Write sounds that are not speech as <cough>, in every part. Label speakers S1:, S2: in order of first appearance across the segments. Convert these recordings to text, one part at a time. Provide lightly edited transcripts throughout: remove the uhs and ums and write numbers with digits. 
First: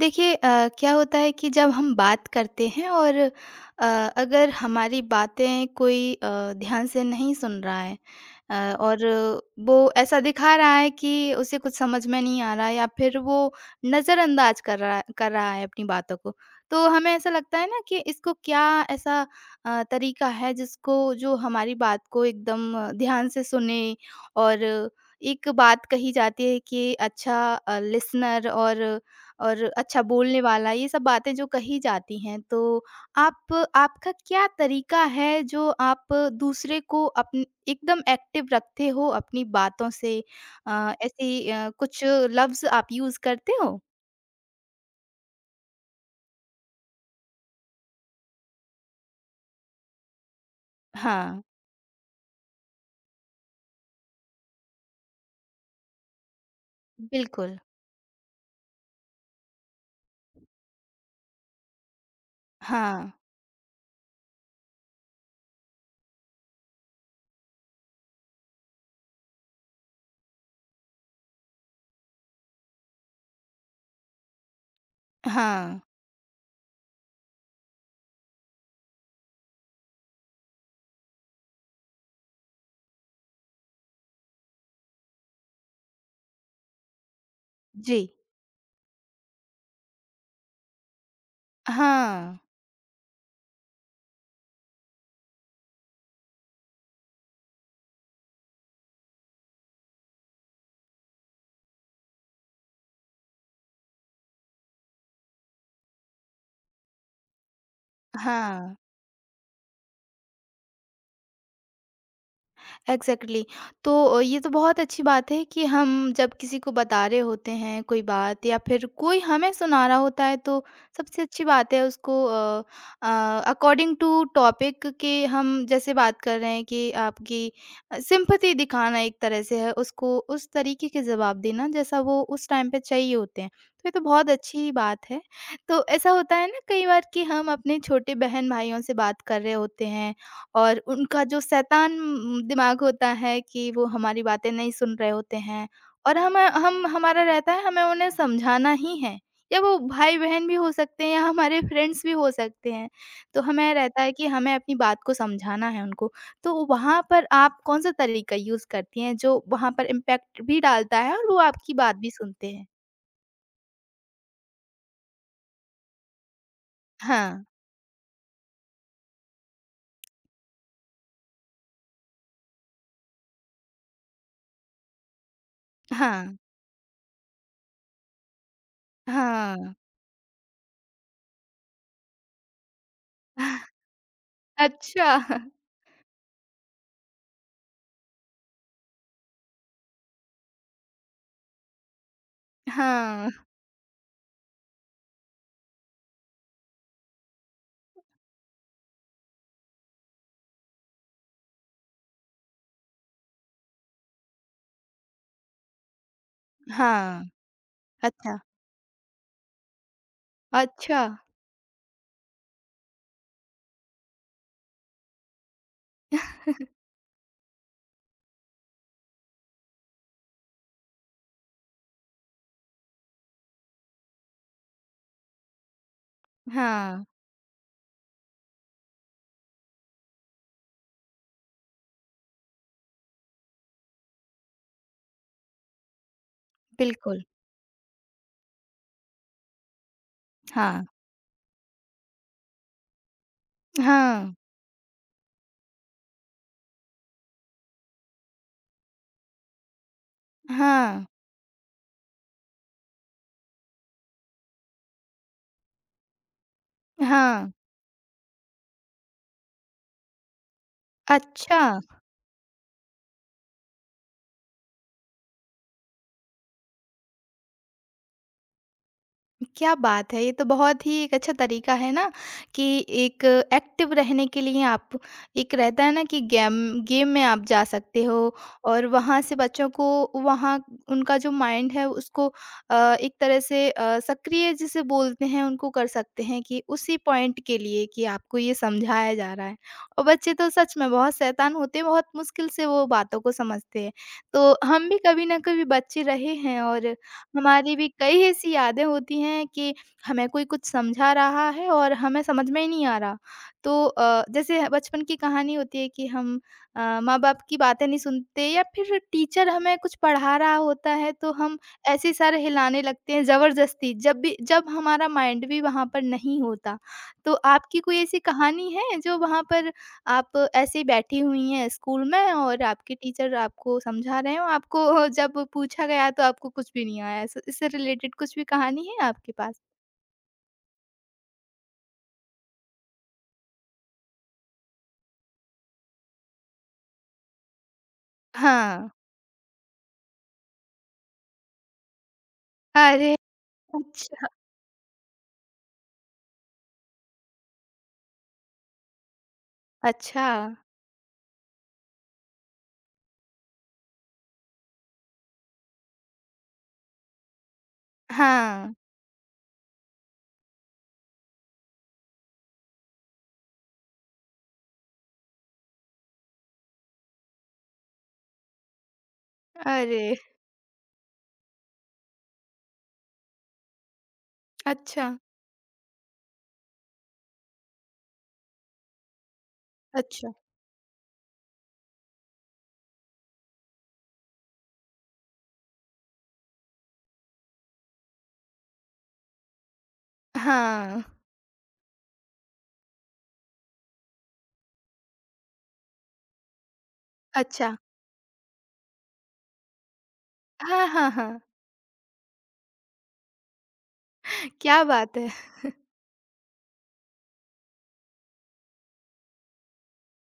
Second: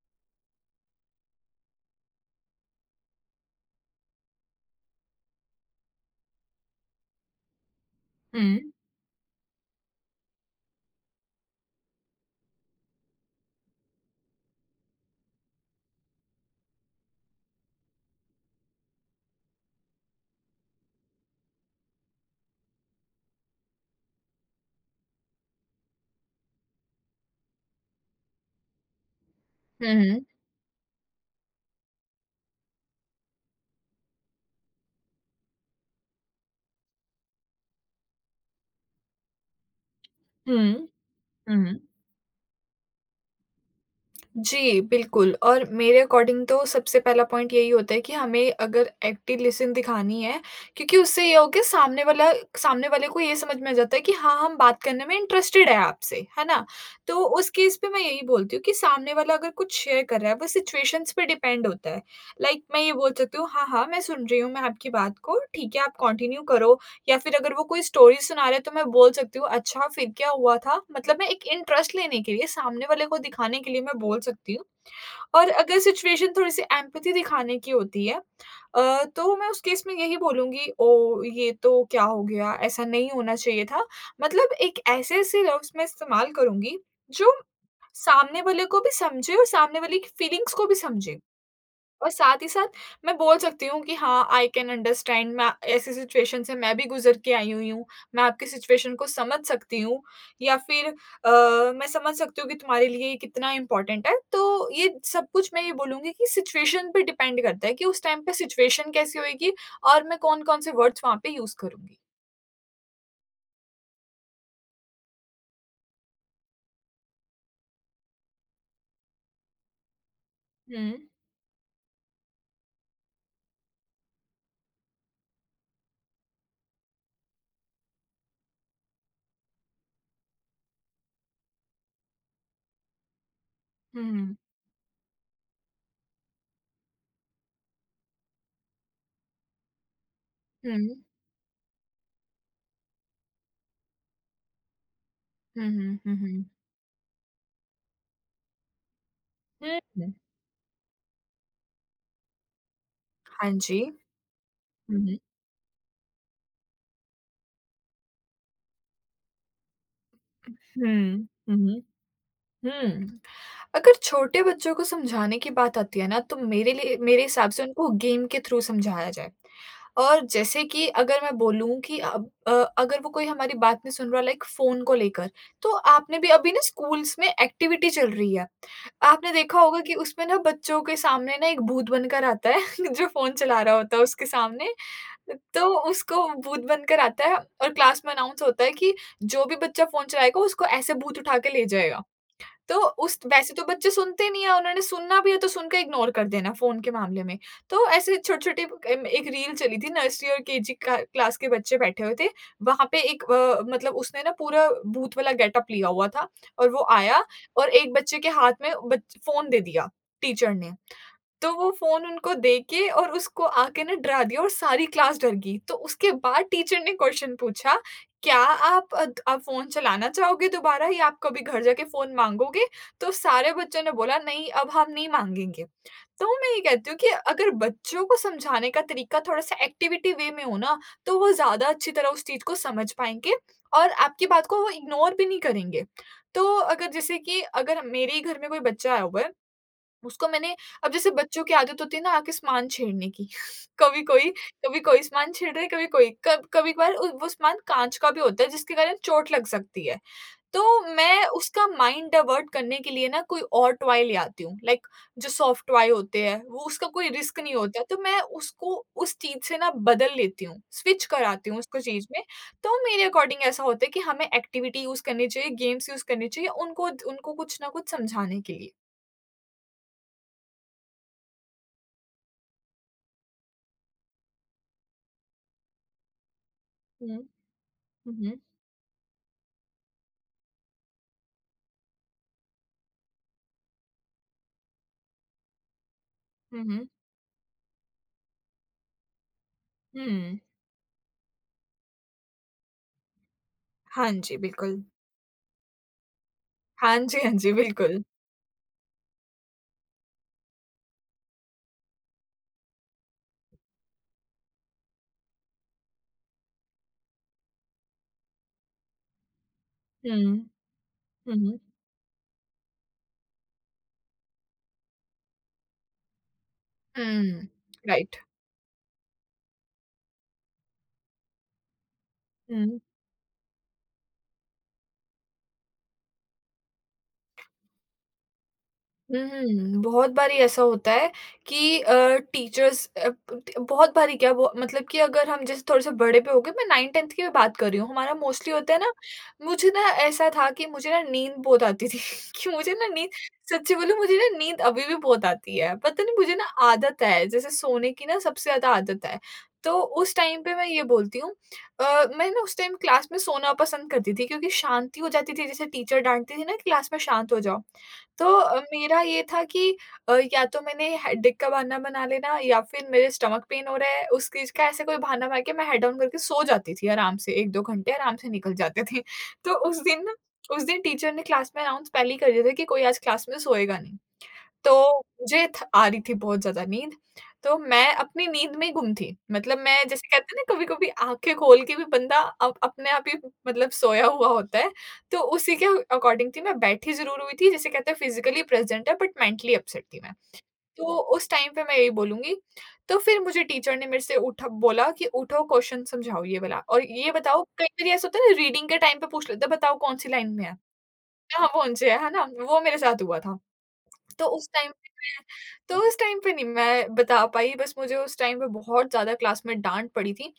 S1: देखिए क्या होता है कि जब हम बात करते हैं और अगर हमारी बातें कोई ध्यान से नहीं सुन रहा है
S2: हुँ।
S1: और वो ऐसा दिखा रहा है कि उसे कुछ समझ में नहीं आ रहा है या फिर वो नज़रअंदाज कर रहा है अपनी बातों को। तो हमें ऐसा लगता है ना कि इसको क्या ऐसा तरीका है जिसको जो हमारी बात को एकदम ध्यान से सुने और एक बात कही जाती है कि अच्छा लिसनर और
S2: हुँ,
S1: अच्छा
S2: हुँ।
S1: बोलने वाला ये सब बातें जो कही जाती हैं। तो आप आपका क्या तरीका है जो आप दूसरे को अपन एकदम एक्टिव रखते हो अपनी बातों से?
S2: हुँ,
S1: ऐसे
S2: हुँ।
S1: कुछ लफ्ज़ आप यूज़ करते हो?
S2: जी, बिल्कुल और मेरे अकॉर्डिंग तो सबसे पहला पॉइंट यही होता है कि हमें अगर एक्टिव लिसनिंग दिखानी है, क्योंकि उससे ये
S1: हाँ,
S2: हो के सामने वाले को ये समझ में आ जाता है कि हाँ, हम बात करने में इंटरेस्टेड है आपसे, है ना? तो उस
S1: बिल्कुल।
S2: केस पे मैं यही बोलती हूँ कि सामने वाला अगर कुछ शेयर कर रहा है, वो सिचुएशंस पे डिपेंड होता है। लाइक, मैं ये
S1: हाँ,
S2: बोल सकती हूँ, "हाँ, हाँ, मैं सुन रही हूँ, मैं आपकी बात को, ठीक है, आप कंटिन्यू करो।" या फिर अगर वो कोई स्टोरी सुना रहा है तो मैं बोल सकती हूँ अच्छा फिर क्या हुआ था? मतलब मैं एक इंटरेस्ट लेने के लिए, सामने वाले को दिखाने के लिए मैं बोल सकती हूँ। और अगर
S1: हाँ।
S2: सिचुएशन थोड़ी-सी एम्पैथी दिखाने की होती है तो मैं उस केस में यही बोलूँगी ओह! ये तो क्या हो गया? ऐसा नहीं होना चाहिए था। मतलब एक ऐसे-ऐसे लफ्ज़ मैं इस्तेमाल करूँगी जो
S1: जी।
S2: सामने वाले को भी समझे और सामने वाले की फीलिंग्स को भी समझे। और
S1: हाँ,
S2: साथ ही साथ मैं बोल सकती हूँ कि हाँ, आई कैन अंडरस्टैंड मैं ऐसी सिचुएशन से मैं भी गुज़र के आई हुई हूँ। मैं आपकी सिचुएशन को समझ सकती हूँ या फिर मैं समझ सकती हूँ कि तुम्हारे लिए ये कितना इम्पोर्टेंट है। तो ये सब कुछ मैं ये बोलूँगी कि सिचुएशन पे डिपेंड करता है कि उस टाइम पे
S1: हाँ।
S2: सिचुएशन कैसी होएगी और मैं कौन-कौन से वर्ड्स वहाँ पे यूज़ करूँगी।
S1: एग्ज़ैक्टली। तो ये तो बहुत अच्छी बात है कि हम जब किसी को बता रहे होते हैं कोई बात या फिर कोई हमें सुना रहा होता है तो
S2: हुँ,
S1: सबसे अच्छी बात है उसको अ अकॉर्डिंग टू टॉपिक के हम जैसे बात कर रहे हैं कि आपकी सिम्पैथी दिखाना एक तरह से है, उसको उस तरीके के जवाब देना जैसा वो उस टाइम पे चाहिए होते हैं। तो ये तो
S2: हुँ,
S1: बहुत
S2: हुँ,
S1: अच्छी बात है। तो ऐसा होता है ना कई बार कि हम अपने छोटे बहन-भाइयों से बात कर रहे होते हैं और
S2: हुँ,
S1: उनका जो शैतान दिमाग होता है कि वो हमारी बातें नहीं सुन रहे होते
S2: हुँ,
S1: हैं
S2: हुँ, हुँ,
S1: और
S2: हुँ,
S1: हम हमारा रहता है हमें उन्हें समझाना ही है, या वो
S2: हुँ,
S1: भाई-बहन भी हो सकते हैं या हमारे फ्रेंड्स भी हो सकते हैं। तो
S2: हाँ
S1: हमें
S2: जी।
S1: रहता है कि हमें अपनी बात को
S2: हुँ,
S1: समझाना है उनको। तो वहाँ पर आप कौन-सा तरीका यूज़ करती हैं जो वहाँ पर इम्पैक्ट भी डालता है और
S2: हुँ,
S1: वो
S2: हुँ,
S1: आपकी
S2: हुँ।
S1: बात भी सुनते हैं?
S2: हुँ। अगर छोटे बच्चों को समझाने की बात आती है ना, तो मेरे लिए मेरे
S1: हाँ,
S2: हिसाब से उनको गेम के थ्रू समझाया जाए। और जैसे कि अगर मैं बोलूँ कि अब अगर वो कोई हमारी बात नहीं सुन रहा लाइक फ़ोन को लेकर, तो आपने भी
S1: हाँ,
S2: अभी ना स्कूल्स में एक्टिविटी चल रही है। आपने देखा
S1: हाँ।
S2: होगा कि उसमें ना बच्चों के सामने ना एक भूत बनकर आता है <laughs> जो फ़ोन चला रहा
S1: <laughs>
S2: होता है उसके सामने।
S1: अच्छा। <laughs>
S2: तो उसको भूत बनकर आता है और क्लास में अनाउंस होता है कि जो भी बच्चा फ़ोन चलाएगा उसको ऐसे भूत उठा के ले जाएगा। तो उस
S1: हाँ,
S2: वैसे तो बच्चे सुनते नहीं है, उन्होंने सुनना भी है तो सुन के इग्नोर कर देना फ़ोन के मामले में। तो ऐसे छोटे-छोटे एम एक रील चली थी नर्सरी और केजी का क्लास के बच्चे बैठे हुए थे। वहाँ पे एक मतलब उसने ना पूरा भूत वाला गेटअप लिया हुआ था और वो
S1: हाँ।
S2: आया और एक बच्चे के
S1: अच्छा,
S2: हाथ में बच फ़ोन दे दिया टीचर ने।
S1: अच्छा।
S2: तो वो फ़ोन उनको दे के और उसको आके ना डरा दिया और सारी क्लास डर गई। तो उसके बाद टीचर ने क्वेश्चन पूछा क्या आप फ़ोन चलाना चाहोगे दोबारा या आप कभी घर जाके फ़ोन माँगोगे? तो सारे बच्चों ने बोला, "नहीं, अब हम नहीं माँगेंगे।" तो मैं ये कहती हूँ
S1: हाँ,
S2: कि अगर बच्चों को समझाने का तरीका थोड़ा-सा एक्टिविटी वे में हो ना, तो वो ज़्यादा अच्छी तरह उस चीज़ को समझ पाएँगे और आपकी बात को वो इग्नोर भी नहीं करेंगे। तो अगर जैसे
S1: बिल्कुल।
S2: कि अगर मेरे ही घर में कोई बच्चा आया हुआ है उसको मैंने
S1: हाँ,
S2: अब जैसे बच्चों की आदत होती है ना आके सामान छेड़ने की <laughs> कभी कोई
S1: हाँ,
S2: कभी कोई सामान छेड़ रहा है कभी कोई कब कभी कभार वो सामान कांच का भी होता है जिसके कारण चोट लग सकती है तो
S1: हाँ,
S2: मैं उसका माइंड डाइवर्ट करने के लिए ना कोई और टॉय ले आती हूँ लाइक जो सॉफ्ट टॉय होते हैं वो उसका कोई रिस्क
S1: हाँ।
S2: नहीं होता तो मैं उसको उस चीज से ना बदल लेती हूँ स्विच कराती हूँ
S1: अच्छा।
S2: उसको चीज में तो मेरे अकॉर्डिंग ऐसा होता है कि हमें एक्टिविटी यूज करनी चाहिए गेम्स यूज करनी चाहिए उनको उनको कुछ ना कुछ समझाने के लिए।
S1: क्या बात है! ये तो बहुत ही एक अच्छा तरीका है ना कि एक एक्टिव रहने के लिए आप एक रहता है ना कि गेम गेम
S2: हम्म।
S1: में आप जा सकते हो।
S2: हम्म।
S1: और वहाँ से बच्चों को वहाँ उनका जो माइंड है उसको एक तरह से सक्रिय जिसे बोलते हैं उनको कर सकते हैं कि
S2: हुँ, हुँ।
S1: उसी पॉइंट के लिए कि आपको ये समझाया जा रहा है। और बच्चे
S2: हुँ।
S1: तो सच में बहुत शैतान होते हैं, बहुत मुश्किल से वो बातों को समझते हैं।
S2: हाँ जी,
S1: तो
S2: बिल्कुल।
S1: हम भी कभी ना कभी बच्चे रहे हैं और
S2: हाँ जी, हाँ जी,
S1: हमारी भी
S2: बिल्कुल।
S1: कई ऐसी यादें होती हैं कि हमें कोई कुछ समझा रहा है और हमें समझ में ही नहीं आ रहा। तो जैसे बचपन की कहानी होती है कि हम माँ-बाप की बातें नहीं सुनते या फिर टीचर हमें कुछ
S2: हुँ।
S1: पढ़ा रहा होता है तो
S2: हुँ,
S1: हम
S2: हुँ।
S1: ऐसे ही सर हिलाने लगते हैं ज़बरदस्ती, जब भी जब हमारा माइंड भी वहाँ पर नहीं होता। तो
S2: हुँ,
S1: आपकी कोई
S2: राइट।
S1: ऐसी कहानी है जो वहाँ पर आप ऐसे ही बैठी हुई हैं स्कूल में और
S2: हुँ।
S1: आपके टीचर आपको समझा रहे हो, आपको <laughs> जब पूछा गया तो आपको कुछ भी नहीं आया। इस इससे रिलेटेड कुछ भी कहानी है आपके पास?
S2: हुँ, बहुत बारी ऐसा होता है कि टीचर्स अ, ट बहुत बारी क्या वो मतलब कि अगर हम जैसे थोड़े-से बड़े पे हो गए, मैं 9th-10th की भी बात कर रही हूँ। हमारा मोस्टली होता है
S1: हाँ।
S2: ना, मुझे ना ऐसा था कि मुझे ना नींद बहुत आती थी <laughs> कि मुझे ना नींद
S1: अरे!
S2: सच्ची बोलूँ मुझे
S1: अच्छा,
S2: ना नींद अभी भी बहुत आती है। पता नहीं मुझे ना आदत है, जैसे सोने की ना सबसे ज़्यादा आदत है। तो उस
S1: अच्छा।
S2: टाइम पे मैं ये बोलती हूँ मैं ना उस टाइम क्लास में सोना पसंद करती थी क्योंकि शांति हो जाती थी, जैसे टीचर डाँटती थी ना, "क्लास में शांत हो जाओ।" तो
S1: हाँ।
S2: मेरा ये था कि या तो मैंने हेडेक का बहाना बना लेना या फिर मेरे स्टमक पेन हो रहा है, उस चीज़ का ऐसे कोई बहाना बना के मैं हेड डाउन करके सो जाती थी आराम से 1-2 घंटे आराम से निकल जाते थे। <laughs> तो
S1: अरे!
S2: उस दिन टीचर ने क्लास में अनाउंस पहले ही कर दिया था कि कोई आज क्लास में सोएगा नहीं। तो
S1: अच्छा,
S2: मुझे थ आ रही थी बहुत ज़्यादा नींद, तो मैं अपनी नींद में ही गुम थी। मतलब मैं जैसे
S1: अच्छा।
S2: कहते हैं ना कभी-कभी आँखें खोल के भी बंदा अप अपने आप ही मतलब सोया हुआ होता है, तो उसी के अकॉर्डिंग थी मैं बैठी ज़रूर हुई थी जैसे कहते हैं फिज़िकली प्रेज़ेंट है बट मेंटली अपसेट थी मैं। तो
S1: हाँ,
S2: उस टाइम पे मैं यही बोलूँगी। तो फिर मुझे टीचर ने मेरे से उठा बोला कि उठो क्वेश्चन समझाओ ये वाला और ये बताओ कई
S1: अच्छा।
S2: बार ऐसा होता है ना रीडिंग के टाइम पे पूछ लेते हैं बताओ कौन-सी लाइन में है?
S1: हाँ, हाँ, हाँ।
S2: कहाँ पहुँचे हैं, है ना? वो मेरे साथ हुआ था। तो उस टाइम
S1: क्या
S2: पे
S1: बात
S2: मैं
S1: है!
S2: तो उस टाइम पे नहीं मैं बता पाई बस मुझे उस टाइम पे बहुत ज़्यादा क्लास में डाँट पड़ी थी।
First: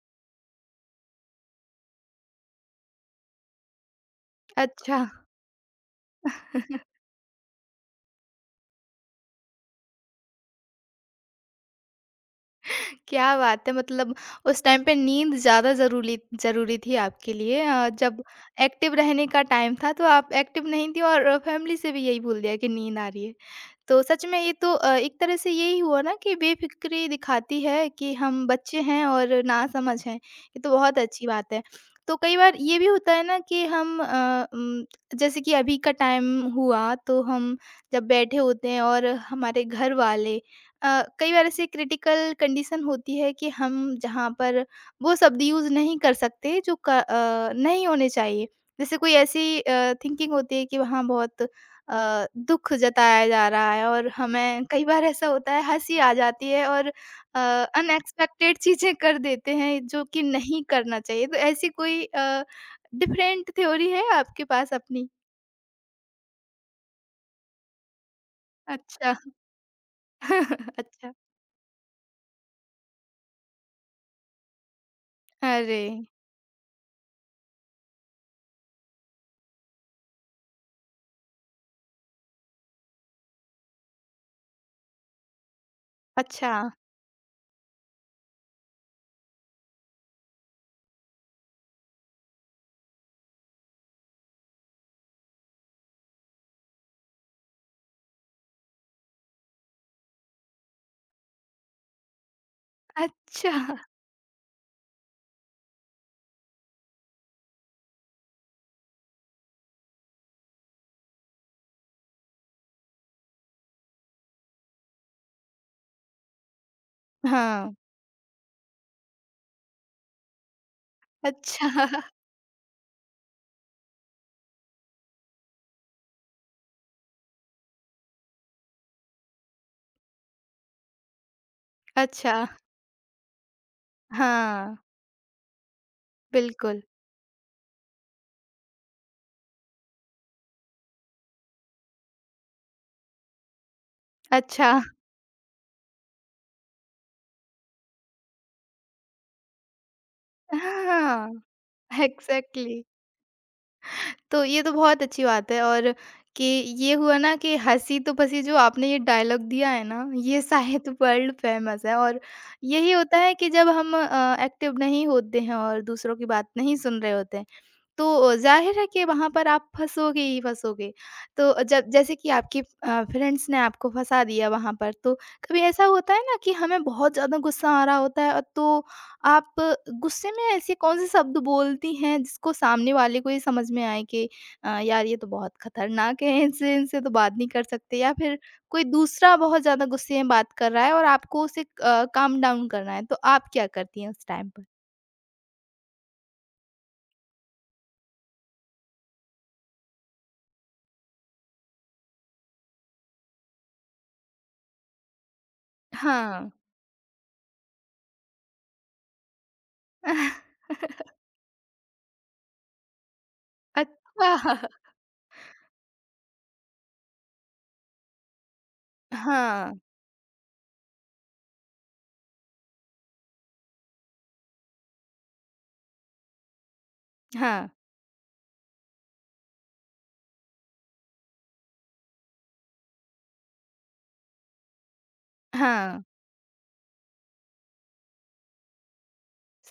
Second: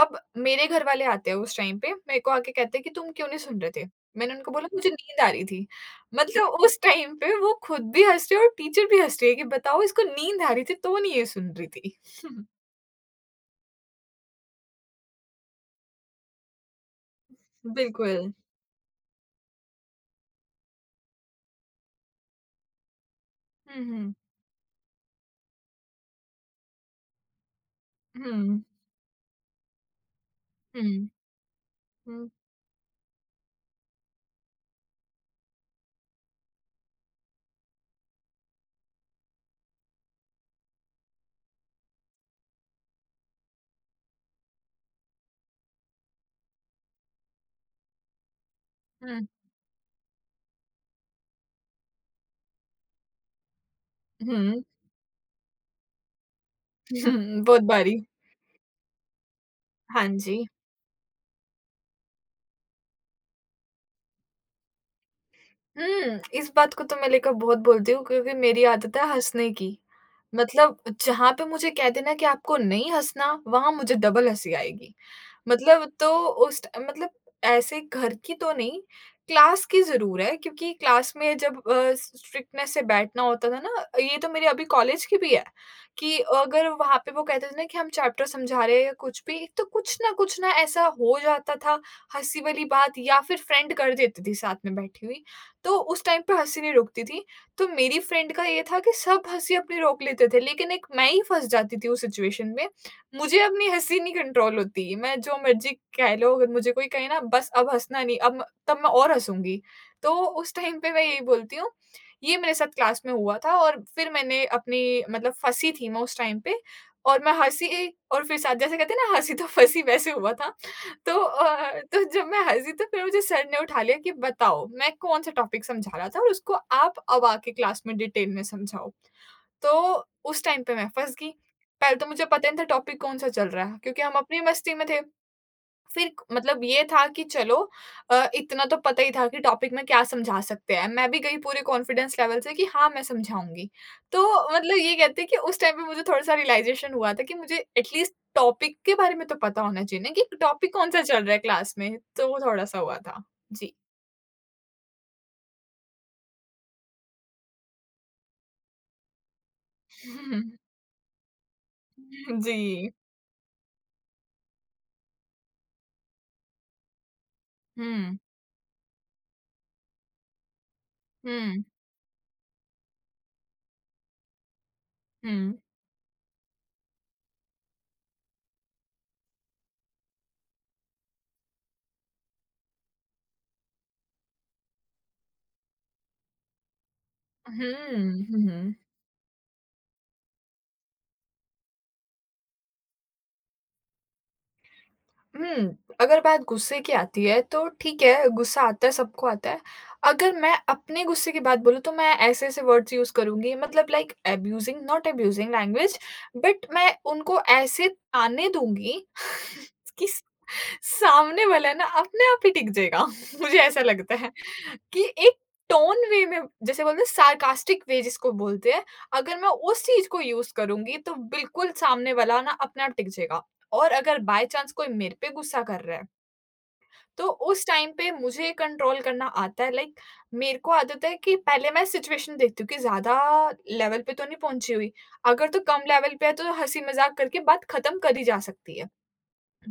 S2: अब मेरे घर वाले आते हैं उस टाइम पे मेरे को आके कहते हैं कि तुम क्यों नहीं सुन रहे थे? मैंने उनको बोला मुझे
S1: अच्छा।
S2: नींद आ रही थी। मतलब <laughs> उस टाइम पे वो खुद भी हँस रहे हैं और टीचर भी हँस रही है कि बताओ इसको नींद आ रही थी तो नहीं ये सुन रही थी। <laughs>
S1: क्या बात है! मतलब उस टाइम पे नींद ज़्यादा ज़रूली ज़रूरी थी आपके लिए। जब
S2: बिल्कुल।
S1: एक्टिव रहने का टाइम था, तो आप एक्टिव नहीं थी और फैमिली से भी यही बोल दिया कि नींद आ रही है।
S2: हुँ,
S1: तो
S2: हुँ।
S1: सच में ये तो एक तरह से यही हुआ ना कि बेफ़िक्री दिखाती है कि
S2: हुँ,
S1: हम
S2: हुँ।
S1: बच्चे हैं और नासमझ हैं, ये तो बहुत अच्छी बात है। तो
S2: हुँ,
S1: कई बार ये भी होता है ना कि हम जैसे कि अभी का टाइम हुआ तो हम जब बैठे होते हैं और हमारे घर वाले कई बार ऐसी क्रिटिकल कंडीशन होती है कि हम जहाँ पर वो शब्द यूज़ नहीं कर सकते जो नहीं होने चाहिए। जैसे कोई
S2: हुँ।
S1: ऐसी थिंकिंग होती है कि वहाँ बहुत अ, दुःख जताया जा रहा है और
S2: हुँ,
S1: हमें कई बार ऐसा होता है हँसी आ जाती है और अ,
S2: हुँ। बहुत बारी।
S1: अनएक्सपेक्टेड चीज़ें कर देते हैं जो
S2: हाँ
S1: कि
S2: जी।
S1: नहीं करना चाहिए। तो ऐसी कोई डिफरेंट थ्योरी है आपके पास अपनी?
S2: हुँ, इस बात को तो मैं लेकर बहुत बोलती हूँ क्योंकि मेरी आदत है
S1: अच्छा।
S2: हँसने की। मतलब
S1: <laughs> अच्छा।
S2: जहाँ पे मुझे कह देना कि आपको नहीं हँसना, वहाँ मुझे डबल हँसी आएगी।
S1: अरे!
S2: मतलब तो उस ट मतलब ऐसे घर की तो नहीं, क्लास की ज़रूर है क्योंकि क्लास में जब स्ट्रिक्टनेस से बैठना होता था ना, ये तो मेरे अभी कॉलेज की भी है कि
S1: अच्छा,
S2: अगर वहाँ पे वो कहते थे ना कि हम चैप्टर समझा रहे हैं या कुछ भी, तो कुछ ना ऐसा हो जाता था, हँसी वाली बात या फिर फ्रेंड कर देती थी साथ में बैठी हुई। तो उस टाइम पे हँसी नहीं रुकती थी। तो मेरी फ्रेंड का ये था कि सब हँसी अपनी रोक लेते थे, लेकिन एक मैं ही फँस जाती थी उस सिचुएशन में मुझे अपनी
S1: अच्छा।
S2: हँसी नहीं कंट्रोल होती, मैं जो मर्ज़ी कह लो अगर मुझे कोई कहे ना बस अब हँसना नहीं, अब तब मैं और हँसूँगी। तो उस टाइम पे मैं यही बोलती हूँ, ये मेरे साथ क्लास में हुआ था और फिर मैंने अपनी मतलब फँसी थी मैं उस टाइम पे और मैं हँसी
S1: हाँ।
S2: और फिर साथ जैसे कहते हैं ना हँसी तो फँसी वैसे हुआ था। तो
S1: अच्छा,
S2: तो
S1: <laughs>
S2: जब मैं हँसी तो फिर मुझे सर ने उठा लिया कि बताओ मैं कौन-सा टॉपिक समझा रहा था और उसको आप अब आके क्लास में डिटेल में समझाओ। तो उस टाइम पे मैं फँस गई। पहले तो मुझे
S1: अच्छा।
S2: पता ही नहीं था टॉपिक कौन-सा चल रहा है क्योंकि हम अपनी मस्ती
S1: हाँ,
S2: में थे। फिर मतलब
S1: बिल्कुल।
S2: ये था कि चलो इतना तो पता ही था कि टॉपिक में क्या समझा सकते हैं। मैं भी गई पूरे कॉन्फिडेंस लेवल से कि हाँ, मैं समझाऊँगी। तो
S1: अच्छा।
S2: मतलब ये कहते हैं कि उस टाइम पे मुझे थोड़ा-सा रियलाइज़ेशन हुआ था कि मुझे एटलीस्ट टॉपिक के बारे में तो पता होना चाहिए ना कि टॉपिक कौन-सा चल
S1: हाँ,
S2: रहा है क्लास में। तो वो थोड़ा-सा
S1: एग्ज़ैक्टली।
S2: हुआ था। जी।
S1: तो ये तो बहुत अच्छी बात है। और कि ये हुआ ना कि हँसी तो बसी, जो आपने ये डायलॉग दिया है ना ये
S2: <laughs>
S1: शायद <laughs> वर्ल्ड फेमस है। और
S2: जी।
S1: यही होता है कि जब हम एक्टिव नहीं होते हैं और दूसरों की बात नहीं सुन रहे होते हैं तो
S2: हुँ।
S1: ज़ाहिर है कि वहाँ पर आप फँसोगे ही फँसोगे। तो
S2: हुँ,
S1: जब जैसे कि आपके फ्रेंड्स ने आपको फँसा दिया वहाँ पर, तो
S2: हुँ।
S1: कभी ऐसा होता है ना कि हमें बहुत ज़्यादा गुस्सा आ रहा होता है और तो आप गुस्से में ऐसे कौन-से शब्द बोलती हैं जिसको सामने वाले को ये समझ में आए कि यार ये तो बहुत खतरनाक है, इनसे इनसे तो बात नहीं कर
S2: हुँ,
S1: सकते, या फिर
S2: हुँ, हुँ।
S1: कोई दूसरा बहुत ज़्यादा गुस्से में बात कर रहा है और आपको उसे काम डाउन करना है, तो आप क्या करती हैं उस टाइम पर?
S2: हुँ, अगर बात गुस्से की आती है तो ठीक है, गुस्सा आता है, सबको आता है। अगर मैं अपने गुस्से की बात बोलूँ तो मैं ऐसे-ऐसे वर्ड्स यूज़ करूँगी मतलब like abusing not abusing language
S1: हाँ।
S2: बट मैं उनको ऐसे ताने दूँगी <laughs> कि
S1: <laughs>
S2: सामने वाला ना अपने आप ही टिक जाएगा <laughs> मुझे ऐसा लगता है
S1: अच्छा।
S2: कि एक टोन वे में जैसे बोलते हैं सार्कास्टिक वे जिसको बोलते हैं अगर मैं
S1: हाँ,
S2: उस चीज को यूज करूंगी तो बिल्कुल सामने वाला ना अपने आप टिक जाएगा और अगर बाय चांस कोई मेरे पे गुस्सा कर रहा है तो उस
S1: हाँ,
S2: टाइम पे मुझे कंट्रोल करना आता है लाइक मेरे को आदत है कि पहले मैं सिचुएशन देखती हूँ कि ज्यादा लेवल पे तो नहीं पहुंची हुई। अगर तो कम
S1: हाँ,
S2: लेवल पे है तो हंसी मजाक करके बात खत्म करी जा सकती है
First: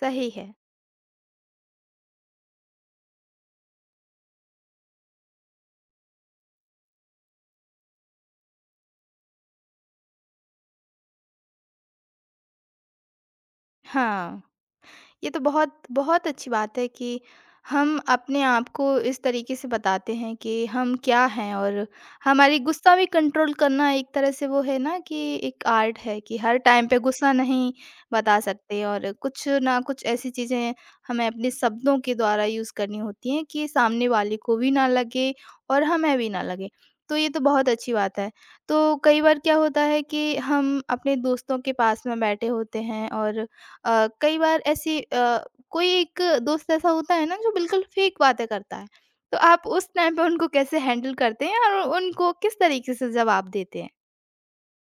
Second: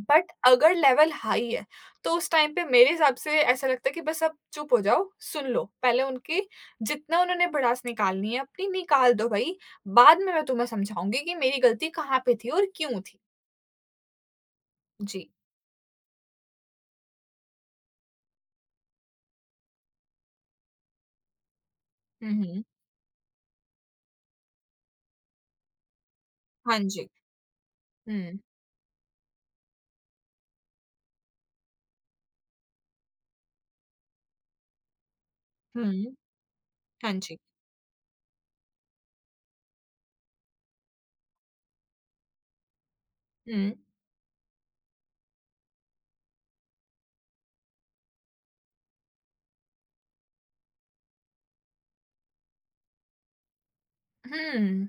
S1: सही है।
S2: अगर लेवल हाई है, तो उस टाइम पे मेरे हिसाब से ऐसा लगता है कि बस अब चुप हो जाओ, सुन लो। पहले उनकी जितना उन्होंने भड़ास निकालनी है अपनी निकाल दो भई, बाद में मैं तुम्हें समझाऊँगी कि मेरी गलती कहाँ पे थी और क्यों थी।
S1: हाँ,
S2: जी।
S1: ये तो बहुत बहुत अच्छी बात है कि हम अपने आप को इस तरीके से बताते हैं कि हम क्या हैं। और
S2: हुँ,
S1: हमारी
S2: हुँ।
S1: गुस्सा भी कंट्रोल करना एक तरह से वो है ना कि एक आर्ट है कि हर
S2: हाँ
S1: टाइम पे
S2: जी।
S1: गुस्सा नहीं
S2: हुँ,
S1: बता सकते और कुछ ना कुछ ऐसी चीज़ें हमें अपने शब्दों के द्वारा यूज़ करनी होती हैं कि सामने वाले को भी ना लगे और
S2: हुँ।
S1: हमें भी ना लगे।
S2: हाँ
S1: तो ये
S2: जी।
S1: तो बहुत अच्छी बात है। तो कई बार क्या होता है कि हम अपने दोस्तों के पास में बैठे होते हैं और
S2: हुँ।
S1: कई बार ऐसी कोई एक दोस्त ऐसा होता है ना जो बिल्कुल फेक बातें करता है, तो आप उस टाइम पे उनको कैसे हैंडल करते हैं और उनको किस तरीके से जवाब देते हैं?
S2: हुँ।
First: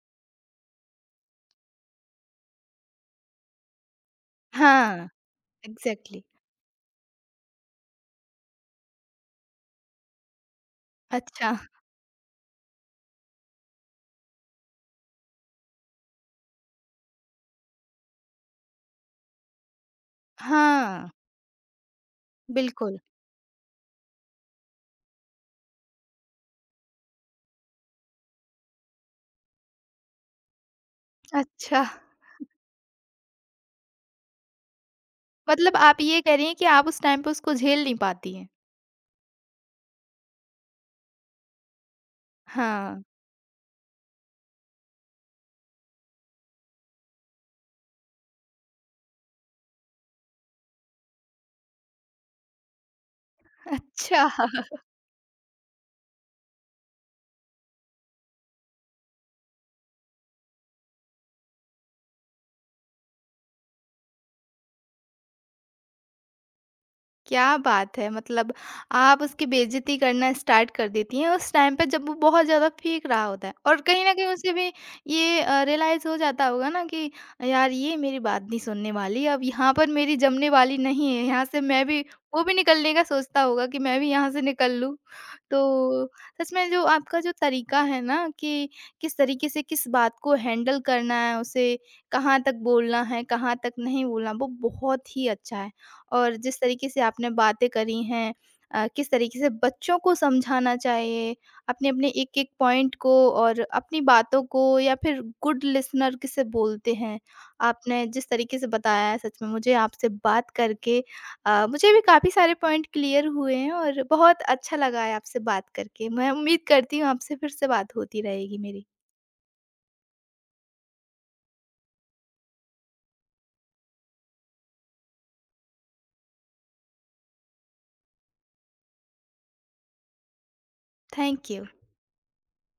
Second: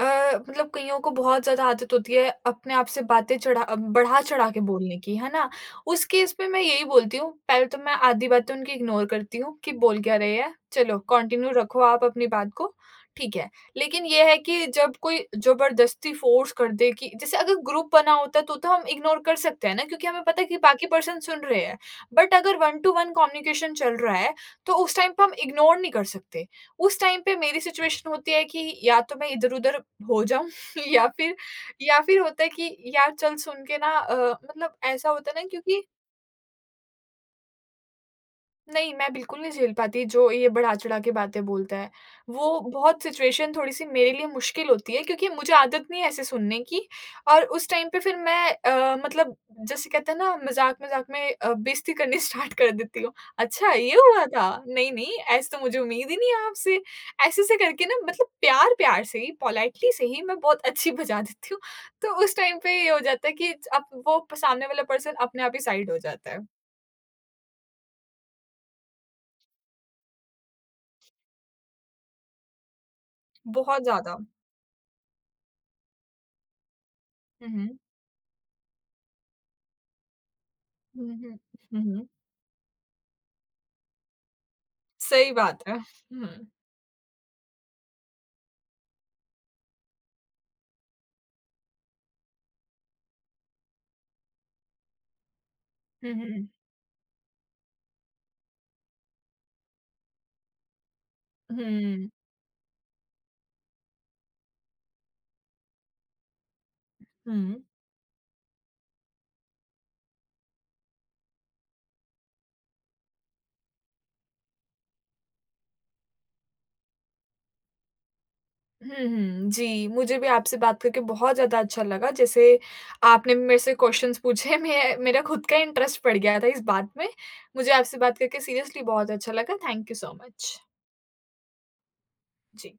S2: अ, मतलब कइयों को बहुत ज़्यादा आदत होती है अपने आप से बातें बढ़ा-चढ़ा के बोलने
S1: हाँ,
S2: की, है ना? उस
S1: एग्ज़ैक्टली।
S2: केस में मैं यही बोलती हूँ, पहले तो मैं आधी बातें उनकी इग्नोर करती हूँ कि बोल क्या रहे हैं, चलो कंटिन्यू
S1: अच्छा।
S2: रखो आप अपनी बात को, ठीक है। लेकिन ये है कि जब कोई ज़बरदस्ती फ़ोर्स कर दे कि जैसे अगर ग्रुप बना होता तो हम इग्नोर कर सकते हैं ना क्योंकि हमें पता है कि बाकी
S1: हाँ,
S2: पर्सन सुन रहे हैं। बट अगर वन टू
S1: बिल्कुल।
S2: वन कम्युनिकेशन चल रहा है, तो उस टाइम पे हम इग्नोर नहीं कर सकते। उस टाइम पे मेरी सिचुएशन होती है कि या तो मैं इधर-उधर हो जाऊँ <laughs> या फिर
S1: अच्छा,
S2: या फिर होता है कि यार चल सुन के ना मतलब ऐसा होता है ना
S1: मतलब
S2: क्योंकि
S1: आप ये कह रही हैं कि आप उस टाइम पे उसको झेल नहीं पाती हैं।
S2: नहीं, मैं बिल्कुल नहीं झेल पाती जो ये बढ़ा-चढ़ा के बातें बोलता है। वो
S1: हाँ,
S2: बहुत सिचुएशन थोड़ी-सी मेरे लिए मुश्किल होती है क्योंकि मुझे आदत नहीं है ऐसे सुनने की और उस टाइम पे फिर मैं मतलब जैसे कहते हैं ना मज़ाक-मज़ाक में बेइज़्ती करनी <laughs> स्टार्ट कर देती हूँ। अच्छा ये
S1: अच्छा।
S2: हुआ था? नहीं, नहीं ऐसे तो मुझे उम्मीद ही नहीं है आपसे। ऐसे-ऐसे करके ना मतलब प्यार-प्यार से ही पोलाइटली से ही मैं बहुत अच्छी बजा देती हूँ। तो उस टाइम पे ये हो जाता है कि अब वो सामने वाला पर्सन अपने आप ही साइड हो जाता है।
S1: क्या बात है! मतलब आप उसकी बेइज़्ज़ती करना स्टार्ट कर देती हैं उस टाइम पे जब वो बहुत ज़्यादा फेंक रहा होता है। और
S2: बहुत
S1: कहीं न
S2: ज़्यादा।
S1: कहीं उसे भी ये रियलाइज़ हो जाता होगा ना कि
S2: हुँ,
S1: यार
S2: हुँ।
S1: ये मेरी बात नहीं सुनने वाली, अब यहाँ पर मेरी जमने वाली नहीं
S2: हुँ,
S1: है,
S2: हुँ।
S1: यहाँ से
S2: हुँ,
S1: मैं भी,
S2: हुँ।
S1: वो भी निकलने का सोचता होगा कि मैं भी यहाँ से निकल लूँ।
S2: सही बात है।
S1: तो
S2: हुँ,
S1: सच में जो आपका जो तरीका है ना कि किस तरीके से किस बात को हैंडल करना है, उसे कहाँ तक बोलना है, कहाँ तक नहीं बोलना, वो बहुत ही अच्छा है।
S2: हुँ,
S1: और
S2: हुँ,
S1: जिस तरीके से आपने बातें करी हैं किस तरीके से बच्चों को समझाना चाहिए अपने अपने
S2: हुँ,
S1: एक एक पॉइंट को और अपनी बातों को, या फिर गुड लिसनर किसे बोलते हैं
S2: हुँ,
S1: आपने जिस तरीके से बताया है, सच में मुझे आपसे बात करके मुझे भी काफ़ी सारे पॉइंट क्लियर हुए हैं और बहुत अच्छा लगा है आपसे बात करके। मैं उम्मीद करती हूँ आपसे फिर से बात होती रहेगी मेरी।
S2: हुँ, हुँ। जी, मुझे भी आपसे बात करके बहुत ज़्यादा अच्छा लगा। जैसे आपने भी मेरे से क्वेश्चन्स पूछे, मैं मेरा खुद का इंटरेस्ट बढ़ गया था इस बात में। मुझे आपसे बात करके सीरियसली बहुत अच्छा लगा। Thank you so much.
S1: Thank you
S2: ji.